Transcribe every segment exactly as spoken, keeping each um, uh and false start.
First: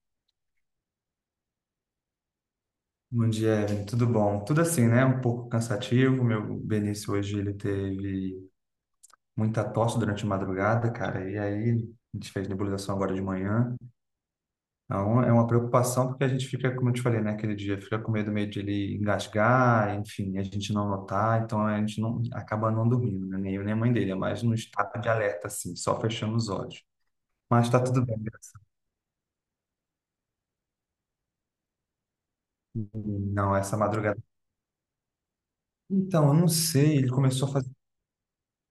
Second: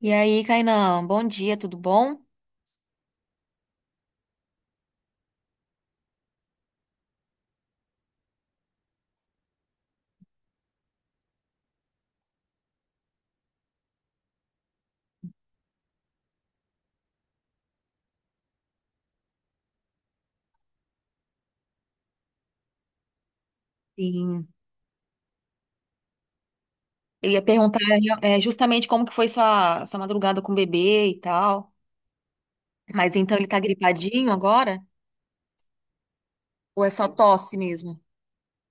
E aí, Kainan, bom dia, tudo bom? Bom dia, Evelyn. Tudo bom? Tudo assim, né? Um pouco cansativo. Meu Benício hoje ele teve muita tosse durante a madrugada, cara. E aí a gente fez nebulização agora de manhã. Então é uma preocupação porque a gente fica, como eu te falei, né? Aquele dia fica com medo meio de ele engasgar, enfim, a gente não notar. Então a gente não acaba não dormindo, né? Nem eu nem a mãe dele, é mais Sim. no estado de alerta, assim, só fechando os olhos. Eu ia Mas tá perguntar tudo bem, é, graças justamente como que foi sua, sua madrugada com o bebê e tal. a Mas Deus. então ele Não, tá essa madrugada. gripadinho agora? Então, eu não Ou é sei. só Ele começou a tosse fazer. mesmo?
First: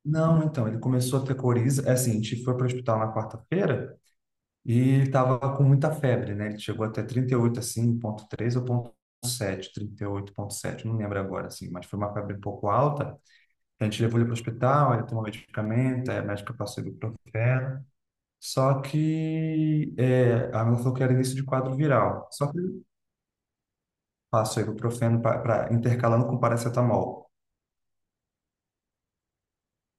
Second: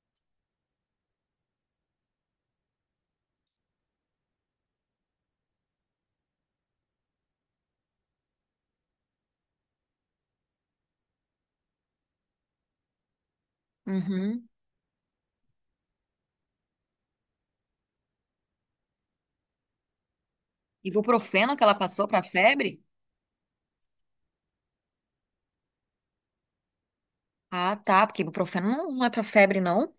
Não, então, ele começou a ter coriza. É assim, a gente foi para o hospital na quarta-feira e ele estava com muita febre, né? Ele chegou até trinta e oito assim, ponto três, ou ponto sete, trinta e oito ponto sete, não lembro agora, assim, mas foi uma febre um pouco alta. A gente levou ele para o Uhum. hospital, ele tomou medicamento, aí a médica passou ibuprofeno. Só que é, a minha falou que era início de Ibuprofeno que quadro ela passou pra viral. Só que ele febre? passou ibuprofeno para intercalando com paracetamol. Ah, tá, porque ibuprofeno não, não é pra febre, não.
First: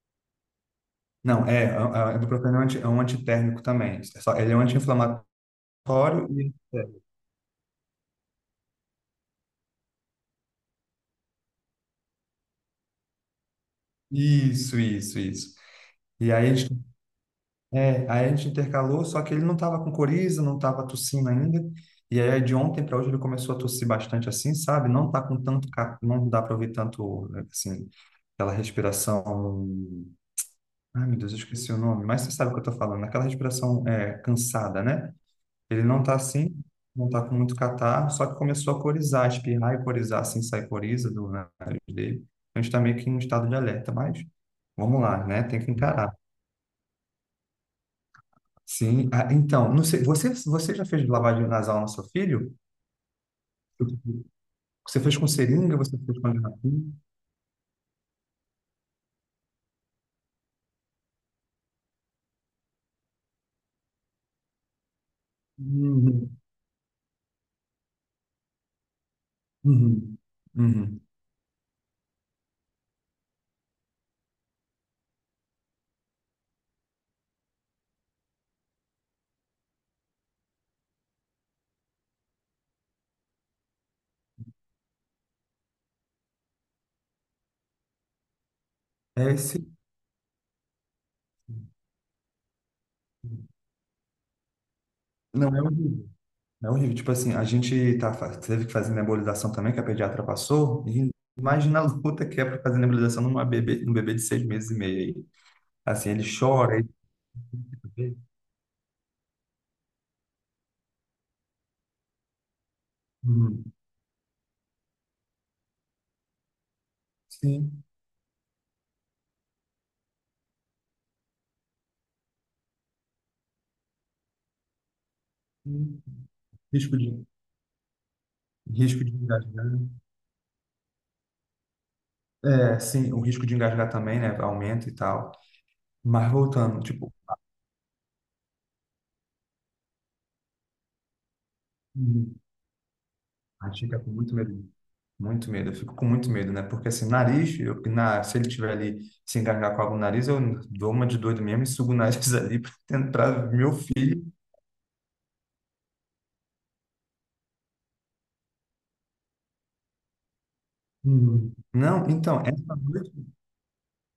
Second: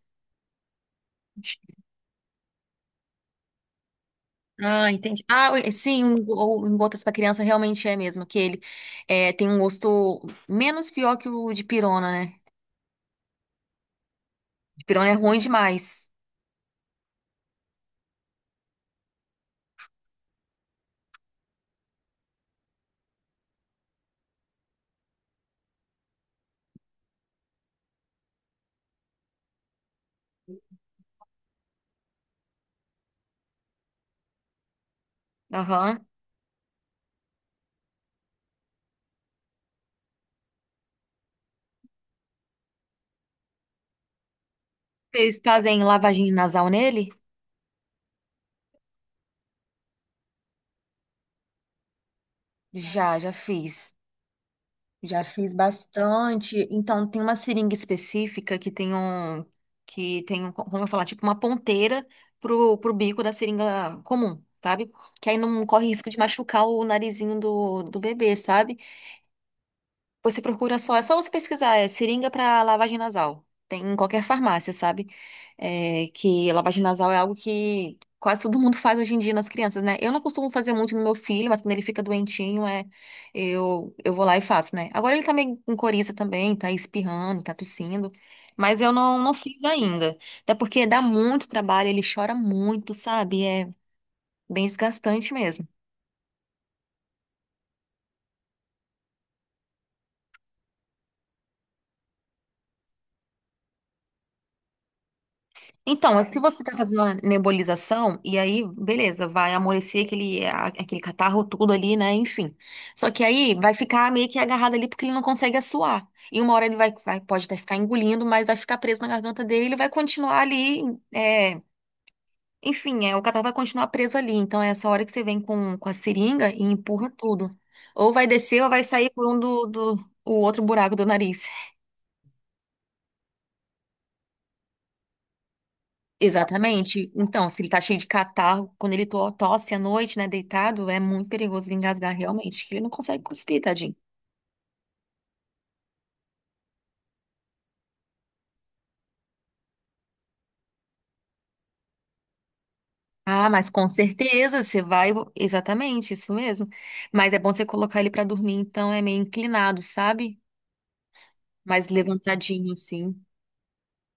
Não, é, a, a ibuprofeno é um anti- é um antitérmico também. É só- Ele é um Ah, anti-inflamatório. entendi. Ah, ui, sim, um go- em gotas pra criança realmente é mesmo, que ele é, tem um gosto menos pior que o de pirona, né? Isso, Pirona é isso, ruim isso. demais. E aí a gente, é, aí a gente intercalou, só que ele não estava com coriza, não estava tossindo ainda. E aí de ontem para hoje ele começou a tossir bastante assim, sabe? Não tá com tanto, ca- não dá para ouvir tanto, assim, aquela respiração. Ai, meu Deus, eu esqueci o nome, mas você sabe o que eu tô falando, aquela respiração é, cansada, né? Ele não Aham. tá assim, não tá com muito catarro, só que começou a corizar, espirrar e corizar, assim, sai coriza do nariz dele. Então, a gente tá meio que em um estado de alerta, mas vamos lá, Vocês né? Tem que fazem encarar. lavagem nasal nele? Sim, ah, então, não sei, você, você já fez lavagem nasal no seu filho? Já, já fiz. Você fez Já com fiz seringa, você fez com a bastante. garrafinha? Então, tem uma seringa específica que tem um, que tem um, como eu falar, tipo uma ponteira pro, pro bico da seringa comum, sabe? Que aí não corre risco de Uhum, machucar o narizinho do, do bebê, sabe? uhum, Você procura só, uhum. é só você pesquisar, é seringa para lavagem nasal. Tem em qualquer farmácia, sabe? É, que lavagem nasal é algo que quase todo mundo faz hoje em dia nas crianças, né? Eu não costumo fazer muito no meu filho, mas quando ele fica doentinho, é, eu, eu vou lá e faço, né? Agora ele tá meio com coriza também, tá espirrando, tá tossindo, mas eu não, É não esse, fiz ainda. Até porque dá muito trabalho, ele chora muito, sabe? É bem desgastante não é mesmo. o. É horrível. Tipo assim, a gente tá, fa- teve que fazer nebulização também, que a pediatra passou. E imagina a luta que é para fazer nebulização numa bebê, num bebê de seis meses e meio aí. Assim, Então, ele se você tá chora. fazendo a Ele... nebulização, e aí, beleza, vai amolecer aquele, a- aquele catarro tudo ali, né? Enfim. Só que aí vai Uhum. ficar meio que agarrado ali porque ele não consegue assoar. E uma hora ele vai, vai- pode até ficar Sim. engolindo, mas vai ficar preso na garganta dele, ele vai continuar ali, é, enfim, é, o catarro vai continuar preso ali. Então é essa hora que você vem com, com a Sim. seringa e Risco empurra de, tudo. Ou vai descer ou vai risco sair de por um do, engasgar. do o outro buraco do nariz. É, sim, o risco de engasgar também, né? Aumenta e tal. Mas voltando, Exatamente. tipo, Então, se ele tá cheio de catarro, quando ele to- tosse à noite, né, deitado, é muito perigoso ele engasgar uhum, realmente, que ele não consegue cuspir, a gente tadinho. fica com muito medo. Muito medo, eu fico com muito medo, né? Porque assim, nariz, eu, na, se ele tiver ali se engasgar com algo no nariz, eu dou uma de doido mesmo e sugo o nariz ali para Ah, tentar mas meu com filho. certeza você vai. Exatamente, isso mesmo. Mas é bom você colocar ele pra dormir, então é meio inclinado, sabe? Hum. Mais Não, então, levantadinho, essa assim. noite.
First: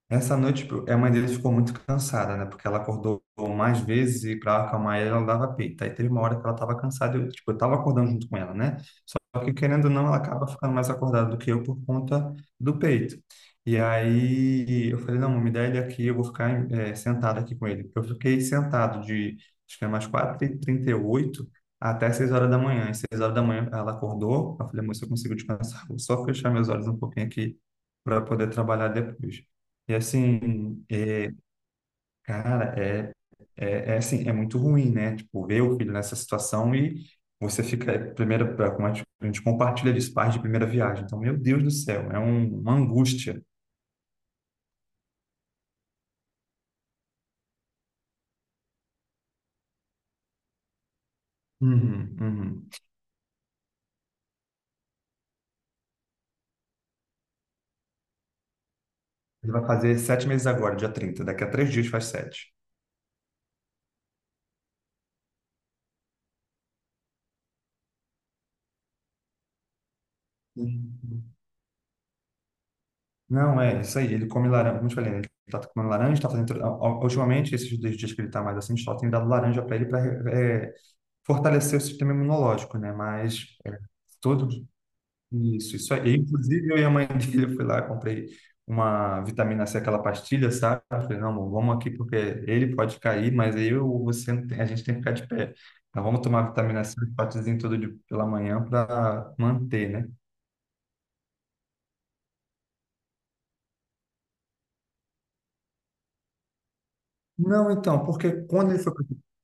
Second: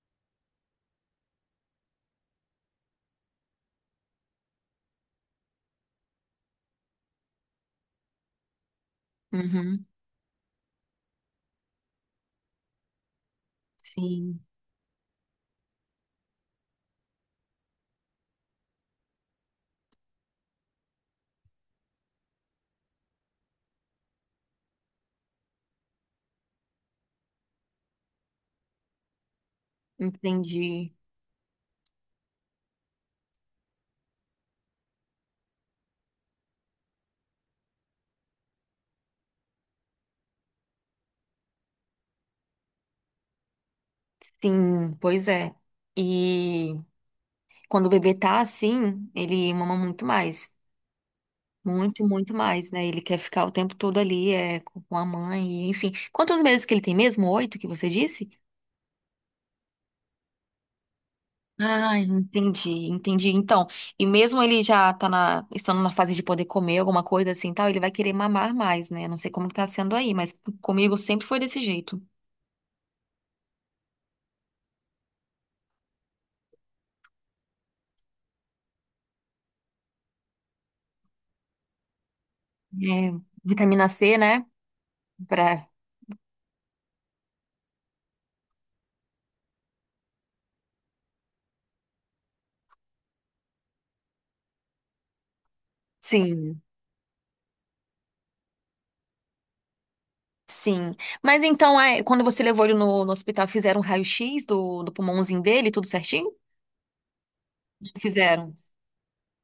Essa noite, tipo, a mãe dele ficou muito cansada, né? Porque ela acordou mais vezes e para acalmar ela, ela dava peito. Aí teve uma hora que ela estava cansada, eu, tipo, eu estava acordando junto com ela, né? Só que, Uhum. querendo ou não, ela acaba ficando mais acordada do que eu por conta do peito. E Sim, aí eu falei, não, me dá ele aqui, eu vou ficar eh, sentado aqui com ele. Eu fiquei sentado de, acho que é mais quatro e trinta e oito até seis horas da manhã. E seis horas da manhã ela acordou, eu falei, moça, eu consigo descansar, vou só fechar meus olhos um pouquinho aqui para poder trabalhar depois. E assim, entendi. é, cara, é, é, é assim, é muito ruim, né? Tipo, ver o filho nessa situação e você fica, é, primeira, como a gente a gente compartilha disso, pais de primeira viagem. Então, meu Deus do céu, é um- uma angústia. Sim, pois é. E quando o bebê tá assim, ele mama muito mais. Muito, Uhum, muito uhum. mais, né? Ele quer ficar o tempo todo ali, é, com com a mãe, e, enfim. Quantos meses que ele tem mesmo? Oito que você disse? Ele vai fazer sete meses agora, dia trinta daqui a três dias Ah, faz sete. entendi, entendi. Então, e mesmo ele já tá na, estando na fase de poder comer alguma coisa assim, e tal, ele vai querer mamar mais, né? Não sei como que tá sendo aí, mas comigo sempre Uhum. foi desse jeito. Não, é isso aí, ele come laranja, como eu te falei, né? Ele tá comendo laranja, tá fazendo, a- a- ultimamente, esses dois dias que ele tá mais assim, a gente só tem dado laranja para ele para fortalecer o sistema imunológico, né? É, Mas... é, vitamina C, né? todo. Pra... Isso, isso aí. Inclusive, eu e a mãe dele, eu fui lá, comprei uma vitamina C, aquela pastilha, sabe? Eu falei, não, amor, vamos aqui porque ele pode cair, mas eu ou você, não tem- a gente tem que ficar de pé. Então, vamos tomar Sim, vitamina C, um potezinho todo de, pela manhã para manter, né? sim. Mas então, é, quando você levou ele no, no hospital, fizeram um raio-x do, do pulmãozinho dele, tudo certinho? Não, então, porque Fizeram. quando ele foi,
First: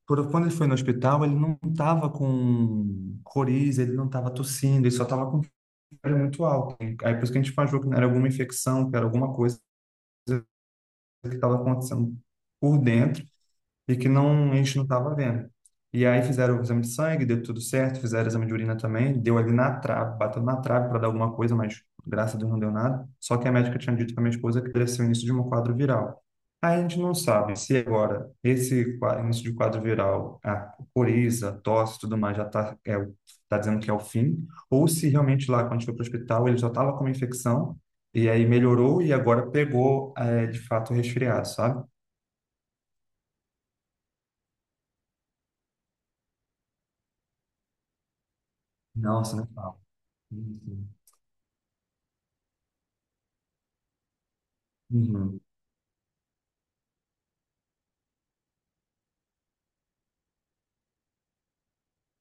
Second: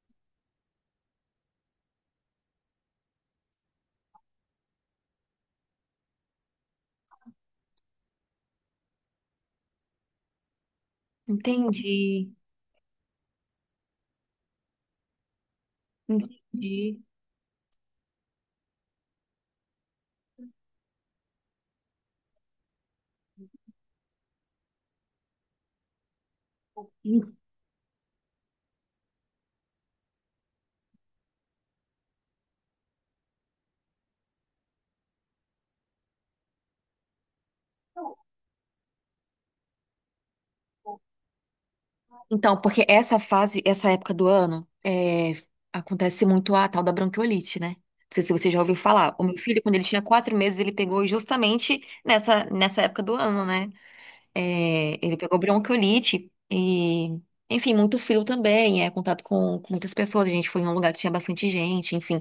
pro- quando ele foi no hospital, ele não estava com coriza, ele não estava tossindo, ele só estava com febre muito alta. Aí, por isso que a gente achou que era alguma infecção, que era alguma coisa que estava acontecendo Entendi. por dentro e que não, a gente não estava vendo. E aí fizeram o exame de Entendi. sangue, deu tudo certo, fizeram o exame de urina também, deu ali na trave, bateu na trave para dar alguma coisa, mas graças a Deus não deu nada. Só que a médica tinha dito para minha esposa que poderia ser o início de um quadro viral. Aí a gente não sabe se agora esse qua- início de quadro viral, a coriza, tosse, tudo mais, já está é, o- tá dizendo que é o fim, ou se realmente lá, quando a gente foi para o hospital, ele já estava com uma infecção, e aí melhorou e agora pegou, é, de fato, o resfriado, sabe? Então, porque essa fase, essa época do ano, é, acontece muito a tal da bronquiolite, né? Não sei se você já ouviu falar. O Nossa, meu não filho, quando fala. ele tinha quatro meses, ele pegou justamente nessa, nessa época do ano, né? É, ele pegou Uhum, bronquiolite e, enfim, muito frio também, é, contato com, com muitas pessoas, a gente foi em um lugar que tinha bastante gente, enfim.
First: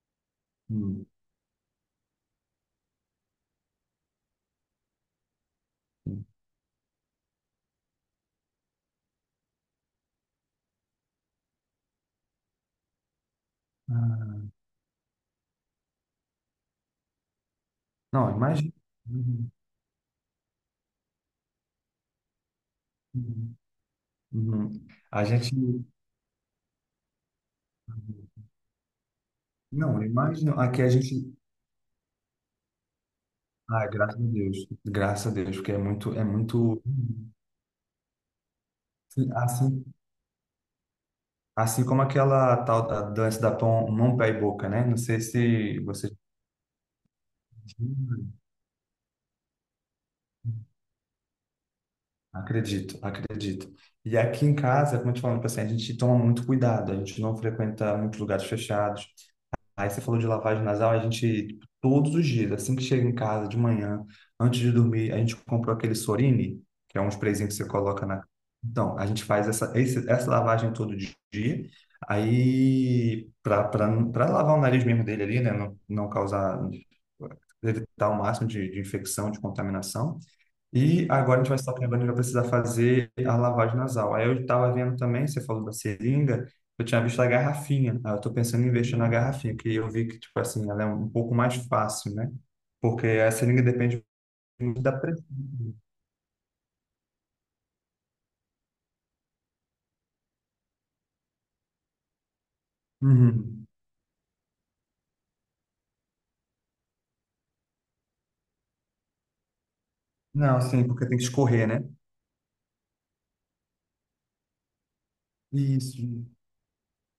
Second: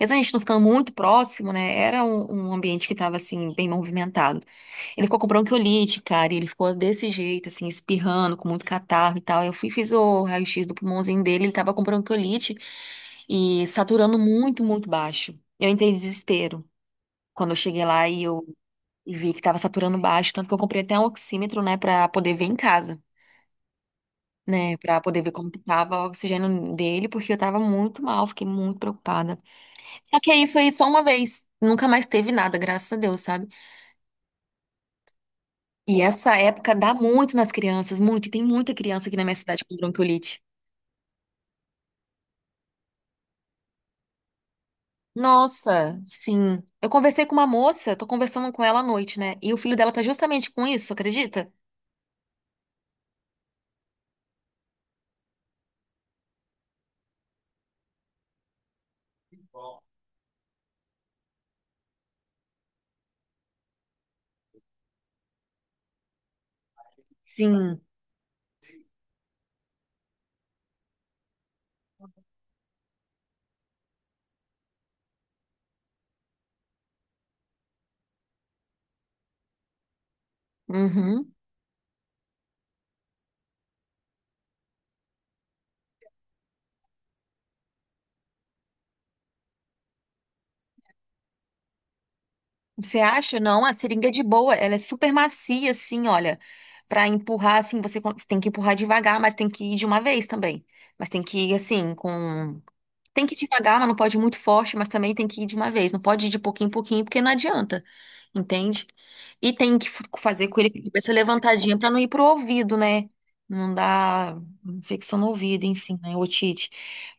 Mesmo a gente não ficando muito uhum, próximo, né, era um, um ambiente que estava, assim, bem movimentado. Ele ficou com bronquiolite, uhum. cara, e ele ficou desse jeito, assim, espirrando, com muito catarro e tal. Eu fui e fiz o raio-x do pulmãozinho dele, ele tava com bronquiolite e saturando Ah, muito, muito baixo. Eu entrei em desespero. Quando eu cheguei lá e não, eu imagina. e vi que Uhum, estava saturando baixo, tanto que eu comprei até um oxímetro, né, para poder ver em casa, uhum, né, uhum. para poder A ver como gente. que tava o oxigênio dele, porque eu tava muito mal, fiquei muito preocupada. Não, eu Só que aí imagino. foi Aqui só a uma gente. vez, nunca mais teve nada, graças a Deus, sabe? Ah, graças a Deus. Graças a Deus, porque é E muito, é essa época muito. dá muito nas crianças, muito, e tem muita criança aqui na Assim, minha cidade com assim, bronquiolite. assim como aquela tal da dança da pão, mão, pé e boca, né? Não sei se Nossa, você. sim. Eu conversei com uma moça, tô conversando com ela à noite, né? E o filho dela tá justamente com isso, acredita? Acredito, acredito. E aqui em casa, como eu te falando tipo assim, a gente toma muito cuidado, a gente não frequenta muitos lugares fechados. Aí você falou de lavagem nasal, a gente, tipo, todos os dias, assim que chega em casa de manhã, antes de dormir, a gente comprou aquele Sorine, que é um sprayzinho que você Sim. coloca na. Então, a gente faz essa, esse- essa lavagem todo dia, aí para lavar o nariz mesmo dele ali, né? Não, não causar, evitar o máximo de, de infecção, de contaminação. E Uhum. agora a gente vai estar lembrando que vai precisar fazer a lavagem nasal. Aí eu estava vendo também, você falou da seringa, eu tinha visto a garrafinha. Aí eu estou pensando em investir na garrafinha, porque eu vi que, tipo assim, ela é um pouco mais fácil, né? Você Porque a acha? seringa Não, a depende seringa é de boa, ela é muito da super pressão. macia, assim, olha. Pra empurrar, assim, você con- você tem que empurrar devagar, mas tem que ir de uma vez também. Mas tem que ir, assim, com tem que ir Uhum. devagar, mas não pode ir muito forte, mas também tem que ir de uma vez. Não pode ir de pouquinho em pouquinho, porque não adianta, entende? E tem que f- fazer Não, com ele com a sim, porque cabeça tem que escorrer, levantadinha né? para não ir pro ouvido, né? Não dar infecção no ouvido, enfim, Isso. né? Otite.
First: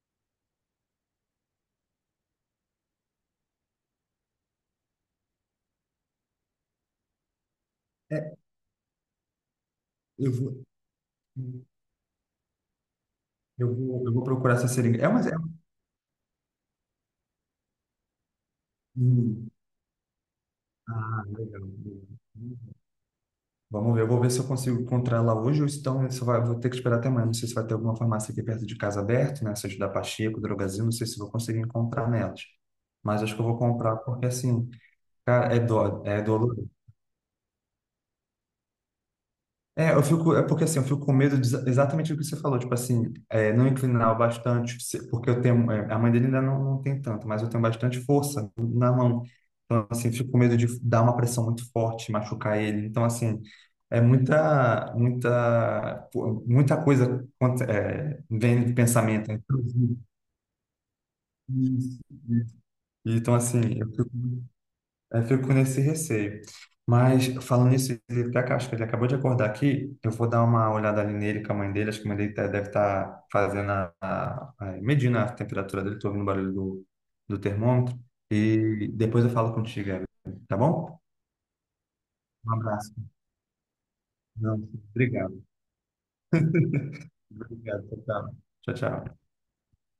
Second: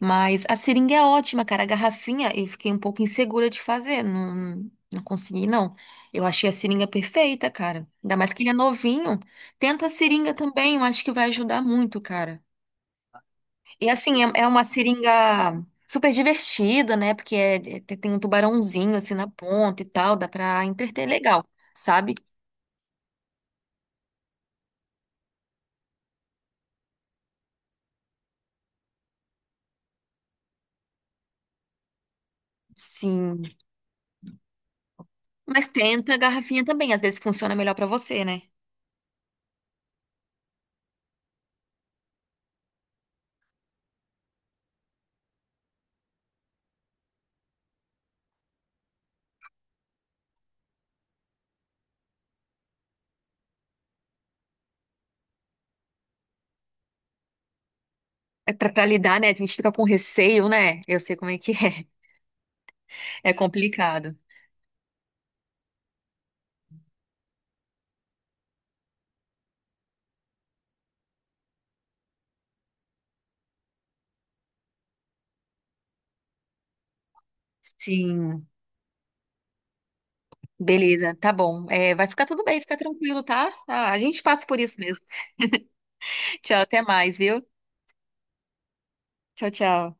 Mas a seringa é ótima, cara. A garrafinha eu fiquei um pouco insegura de fazer. Não, não consegui, não. Eu achei a seringa perfeita, cara. Ainda É, mais que ele é novinho. Tenta a eu seringa vou, também, eu acho que vai ajudar muito, cara. eu E vou, eu assim, vou é, é procurar uma essa seringa. É uma, é uma... seringa super divertida, né? Porque é- é- tem tem um tubarãozinho assim na Hum. ponta e tal, dá pra entreter Ah, legal, legal. sabe? Vamos ver, eu vou ver se eu consigo encontrar ela hoje ou então se vai, vou ter que esperar até amanhã. Não sei se vai ter alguma farmácia aqui perto de casa aberta, né? Seja da Pacheco, Drogasil, não sei se vou conseguir encontrar nelas. Mas acho que Sim. eu vou comprar porque, assim, cara, é, Mas do, tenta a é garrafinha doloroso. também, às vezes funciona melhor pra você, né? É, eu fico, é porque assim, eu fico com medo de exa- exatamente o que você falou, tipo assim, é, não inclinar o bastante, se- porque eu tenho, é, a mãe dele ainda não, não tem tanto, mas eu tenho bastante força na mão. Então, assim, eu fico com medo de dar uma pressão muito forte, machucar ele. Então, assim, é muita, muita, pô, muita coisa contra- é, É vem pra, de pra lidar, né? pensamento. A Né? gente fica com receio, né? Eu sei como é que Então, é. assim, isso, isso. É Então, assim, complicado. é, eu fico com esse receio. Mas falando nisso, ele até ac- acho que ele acabou de acordar aqui. Eu vou dar uma olhada ali nele com a mãe dele. Acho que a mãe dele tá- deve estar fazendo a, a- a- medindo a temperatura dele. Estou ouvindo o barulho do, do termômetro. Sim, E depois eu falo contigo, Evelyn, tá bom? beleza, tá bom. É, vai ficar tudo Um bem, fica abraço. tranquilo, tá? Ah, a gente passa Não, por isso mesmo. obrigado. Tchau, até mais, viu? Obrigado. Tchau, tchau. Tchau, tchau. Tchau, tchau.